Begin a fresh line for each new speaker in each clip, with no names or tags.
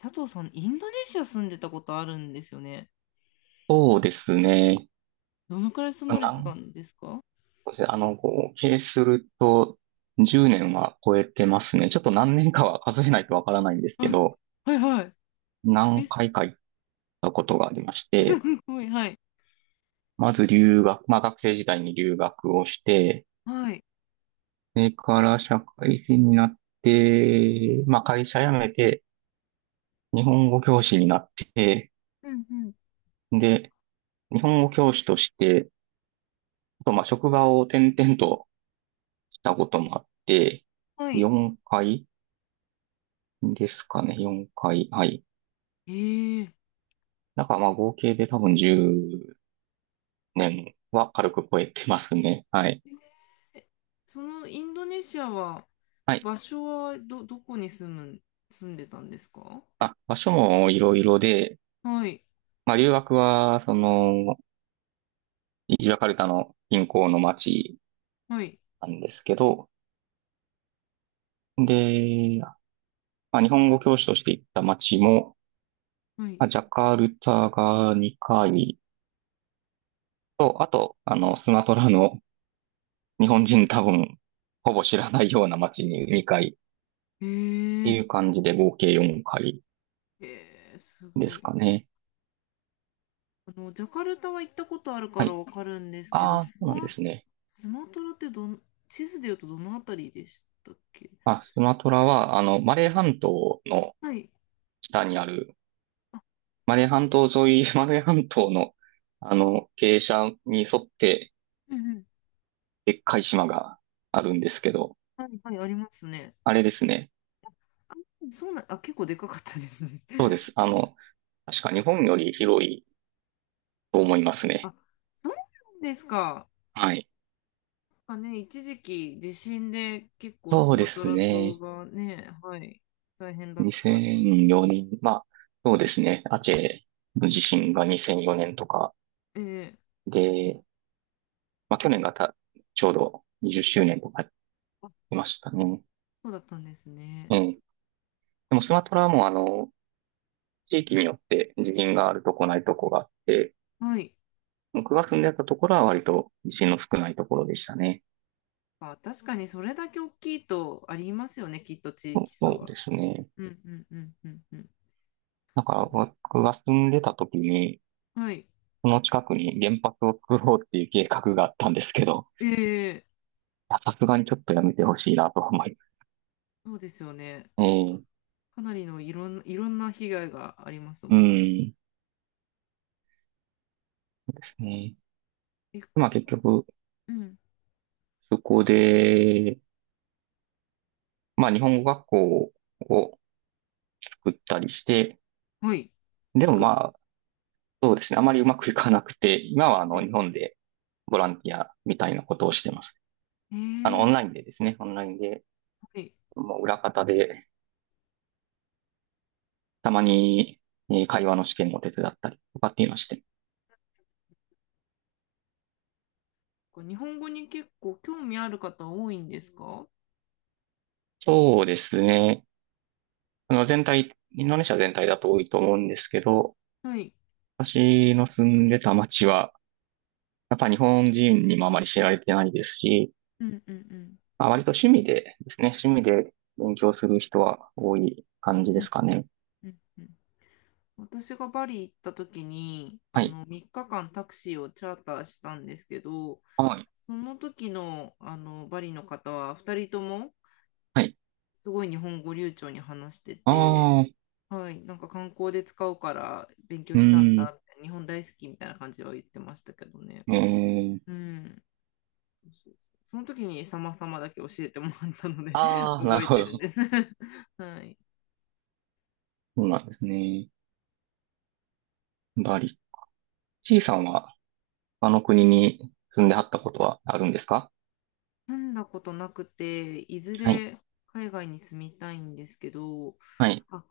佐藤さん、インドネシア住んでたことあるんですよね。
そうですね。
どのくらい住
な
まれてた
ん
んですか？
あの、合計すると10年は超えてますね。ちょっと何年かは数えないとわからないんですけ
はい、
ど、
はい、はい。
何
え、す
回か行ったことがありまし
す
て、
ごい、はい、
まず留学、まあ学生時代に留学をして、
はい。
それから社会人になって、まあ会社辞めて、日本語教師になって、
うんうん。
で、日本語教師として、あとまあ職場を転々としたこともあって、
はい。
4回ですかね、4回。はい。
え
だからまあ合計で多分10年は軽く超えてますね。はい。
ええそのインドネシアは、
はい。
場所はどこに住む、住んでたんですか？
あ、場所もいろいろで、
はい、
まあ留学は、ジャカルタの銀行の町
はい、
なんですけど、で、まあ、日本語教師として行った町も、
はい。
まあ、ジャカルタが2回と、あと、スマトラの日本人多分、ほぼ知らないような町に2回っ
え
て
ー、
いう感じで合計4回
えす
で
ご
す
い。
かね。
あの、ジャカルタは行ったことあるか
は
ら
い。
わかるんですけど、
ああ、そうなんですね。
スマトラって地図で言うとどのあたりでしたっけ？
あ、スマトラは、マレー
え、
半島の
はい。
下にある、
あ、
マレー半島沿い、マレー半島の、傾斜に沿って、
うんうん。
でっかい島があるんですけど、
はいはい、ありますね。
あれですね。
あ、そうな、あ、結構でかかったですね。
そうで す。確か日本より広いと思いますね。
あ、そうなんですか？
はい。
なんかね、一時期地震で結構ス
そうで
マト
す
ラ島
ね。
がね、はい、大変だった。
2004年、まあ、そうですね。アチェの地震が2004年とか
ええ、
で、まあ、去年がた、ちょうど20周年とかやっ
あ、
てましたね。
そうだったんです
え
ね。
え。でもスマトラはもう地域によって地震があるとこないとこがあって、
はい。
僕が住んでたところは割と地震の少ないところでしたね。
まあ、確かにそれだけ大きいとありますよね、きっと地
そう
域差
そう
は。
ですね。
うんうんうんうんうん。
なんか僕が住んでた時に、
はい。
この近くに原発を作ろうっていう計画があったんですけど、
ええ、
いやさすがにちょっとやめてほしいなと思います
そうですよね。
ね。
かなりのいろんな被害があります
う
もんね。
ん。ですね。
え、
まあ結局、
うん。
そこで、まあ日本語学校を作ったりして、
はい。
でも
作っ
まあ、そうですね。あまりうまくいかなくて、今は
て、
日本でボランティアみたいなことをしてます。
え
オンライン
え、
でですね、オンラインで、
はい。
もう裏方で、たまに、会話の試験を手伝ったりとかっていうのして。
日本語に結構興味ある方多いんですか？
そうですね。全体、インドネシア全体だと多いと思うんですけど、
はい。
私の住んでた町は、やっぱ日本人にもあまり知られてないですし、
うんうんうん。
まあ、割と趣味でですね、趣味で勉強する人は多い感じ
う
で
ん
すかね。
うんうん。私がバリ行った時に、
はい。
3日間タクシーをチャーターしたんですけど、
はい。
その時の、バリの方は2人とも
はい。
すごい日本語流暢に話してて、
ああ、
はい、なんか観光で使うから勉強
う
したん
ーん。
だ、みたいな日本大好きみたいな感じは言ってましたけどね。
えー、
うん。そうそうそう、その時に様々だけ教えてもらったので
ああ、なる
覚え
ほ
てるん
ど。
です。 はい。
そうなんですね。バリ、C さんは他の国に住んではったことはあるんですか？
住んだことなくて、いず
はい。
れ海外に住みたいんですけど、
はい。
あ、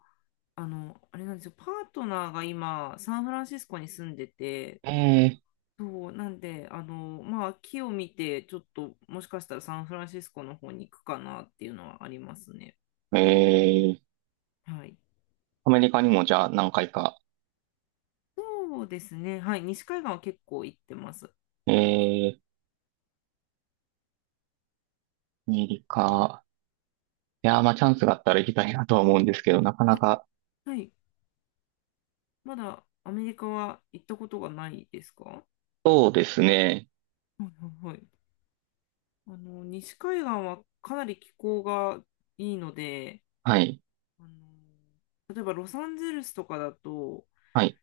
あれなんですよ、パートナーが今、サンフランシスコに住んでて、
え
そう、なんで、まあ、木を見て、ちょっと、もしかしたらサンフランシスコの方に行くかなっていうのはありますね。
ー、えー、
はい。
アメリカにもじゃあ何回か。
そうですね、はい、西海岸は結構行ってます。
えー、アメリカ。いやー、まあチャンスがあったら行きたいなとは思うんですけど、なかな
あ、
か。
はい、まだアメリカは行ったことがないですか？は
そうですね。
いはいはい。西海岸はかなり気候がいいので、
はい。
例えばロサンゼルスとかだと、
はい。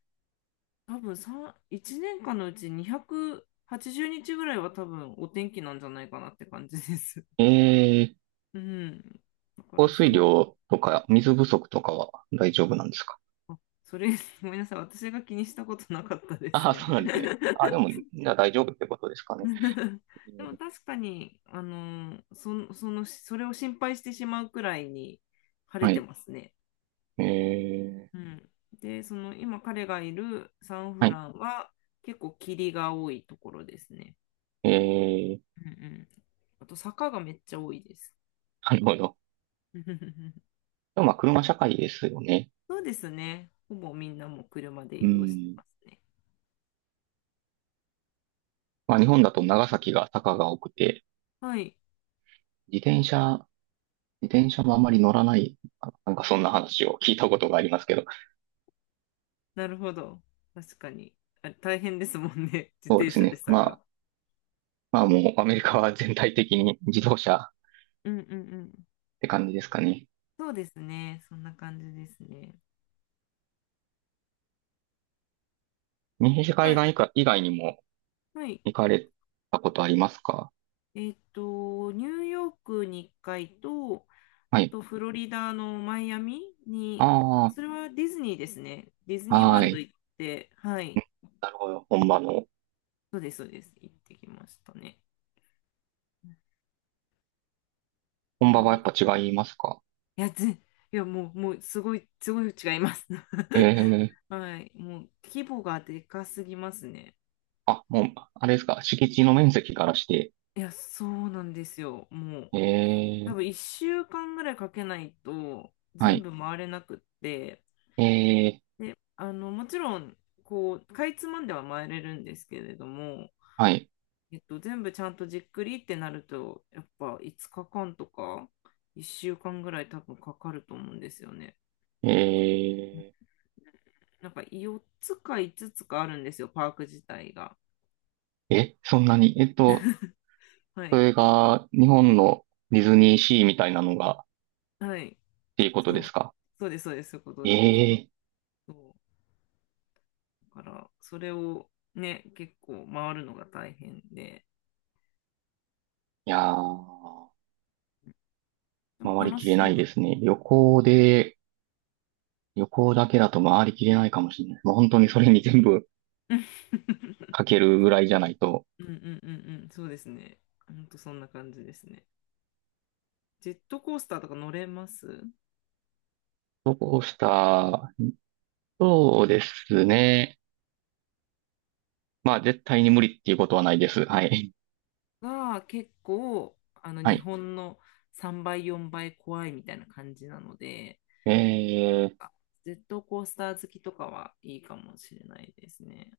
多分3、1年間のうち280日ぐらいは多分お天気なんじゃないかなって感じです。
えー、
うん。だか
降
らす
水
ごい。
量とか水不足とかは大丈夫なんですか？
あ、それ、ごめんなさい。私が気にしたことなかったです
ああ、
ね。
そうなんですね。あ、で も、じゃあ大丈夫ってことですかね。
でも確かに、それを心配してしまうくらいに晴れ
は
て
い。
ますね。
えー、
うん、で、その今彼がいるサン
は
フ
い。
ランは結構霧が多いところですね。
えー、
うんうん。あと坂がめっちゃ多いです。
なるほど。でもまあ車社会ですよね。
そうですね。ほぼみんなもう車で
う
移動して
ん。
ますね。
まあ日本だと長崎が坂が多くて、
はい。
自転車、自転車もあまり乗らない、あ、なんかそんな話を聞いたことがありますけど、
なるほど。確かに。あれ大変ですもんね。自
そう
転
です
車で
ね。まあ、
坂。
もうアメリカは全体的に自動車っ
うんうんうん。
て感じですかね。
そうですね。そんな感じですね。
西
は
海
い。
岸以下以外にも
はい。
行かれたことありますか？
ニューヨークに1回と、
は
あ
い。
とフロリダのマイアミに、
あ
それはディズニーですね。ディズニー
あ、
ワー
は
ルド
い。
行って、はい、
なるほど。
そうです、そうです、行ってきましたね。
本場はや
い
っぱ違いますか？
や、いや、もう、もう、すごい、すごい違います。
ええ。
はい、もう、規模がでかすぎますね。
あ、もう、あれですか。敷地の面積からして、
いや、そうなんですよ。もう、多
え
分
え。
1週間ぐらいかけないと、
は
全
い。
部回れなくって、
ええ、
で、もちろん、こう、かいつまんでは回れるんですけれども、
はい。
全部ちゃんとじっくりってなると、やっぱ5日間とか、1週間ぐらい多分かかると思うんですよね。
え
なんか4つか5つかあるんですよ、パーク自体が。
ー。え、そんなに、
は
そ
い。
れが日本のディズニーシーみたいなのがっ
はい。
ていうこと
そ
で
う。
すか？
そうです、そうです、そういうこ
え
とで。
え、い
そう。だから、それをね、結構回るのが大変で、
やー、
でも
回り
楽
きれ
し
な
い
い
で
で
す。
すね。旅行だけだと回りきれないかもしれない。もう本当にそれに全部か けるぐらいじゃないと。
うんうんうんうん、そうですね。ほんとそんな感じですね。ジェットコースターとか乗れます
そうした、そうですね。まあ、絶対に無理っていうことはないです。はい。
が、結構、
は
日
い。
本の3倍、4倍怖いみたいな感じなので、
え
ジェットコースター好きとかはいいかもしれないですね。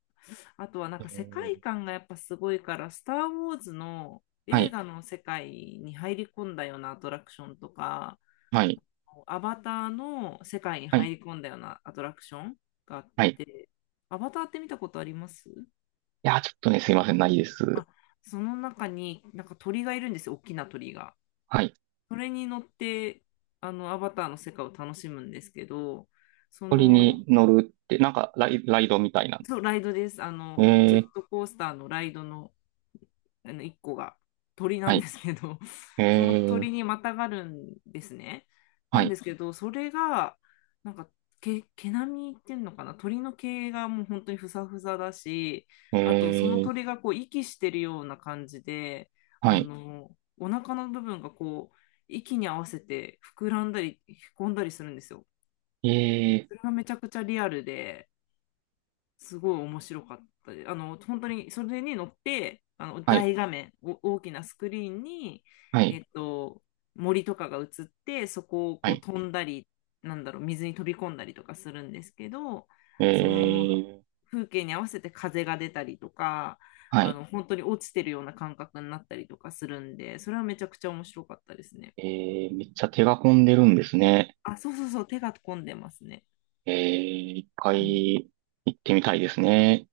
あとはなん
ー。え
か世界
ー、
観がやっぱすごいから、スター・ウォーズの
は
映
い。
画の世界に入り込んだようなアトラクションとか、
はい。
アバターの世界に
はい。
入り込んだようなアトラクションがあっ
はい。
て、アバターって見たことあります？
いやー、ちょっとね、すいません、ないで
あ、
す。
その中になんか鳥がいるんですよ、大きな鳥が。
はい。
それに乗って、アバターの世界を楽しむんですけど、そ
鳥
の、
に乗るって、なんかライドみたいな。
そう、ライドです。
え
ジェッ
ー、
トコースターのライドのあの1個が鳥な
は
んで
い。
すけど その
えー、
鳥にまたがるんですね。な
は
んで
い。
すけどそれがなんか毛並みっていうのかな、鳥の毛がもう本当にふさふさだし、あとその
え
鳥
ー、
がこう息してるような感じで、
はい。
お腹の部分がこう息に合わせて膨らんだりへこんだりするんですよ。
えー、
それがめちゃくちゃリアルで。すごい面白かったです。本当にそれに乗って、
はい。
大画面、大きなスクリーンに、
は
え
い。
っと、森とかが映って、そこを
は
こう
い。
飛んだり、なんだろう、水に飛び込んだりとかするんですけど、
え
その
ー、
風景に合わせて風が出たりとか、
はい。
本当に落ちてるような感覚になったりとかするんで、それはめちゃくちゃ面白かったですね。
えー、めっちゃ手が込んでるんですね。
あ、そうそうそう、手が込んでますね。
えー、一
うん
回行ってみたいですね。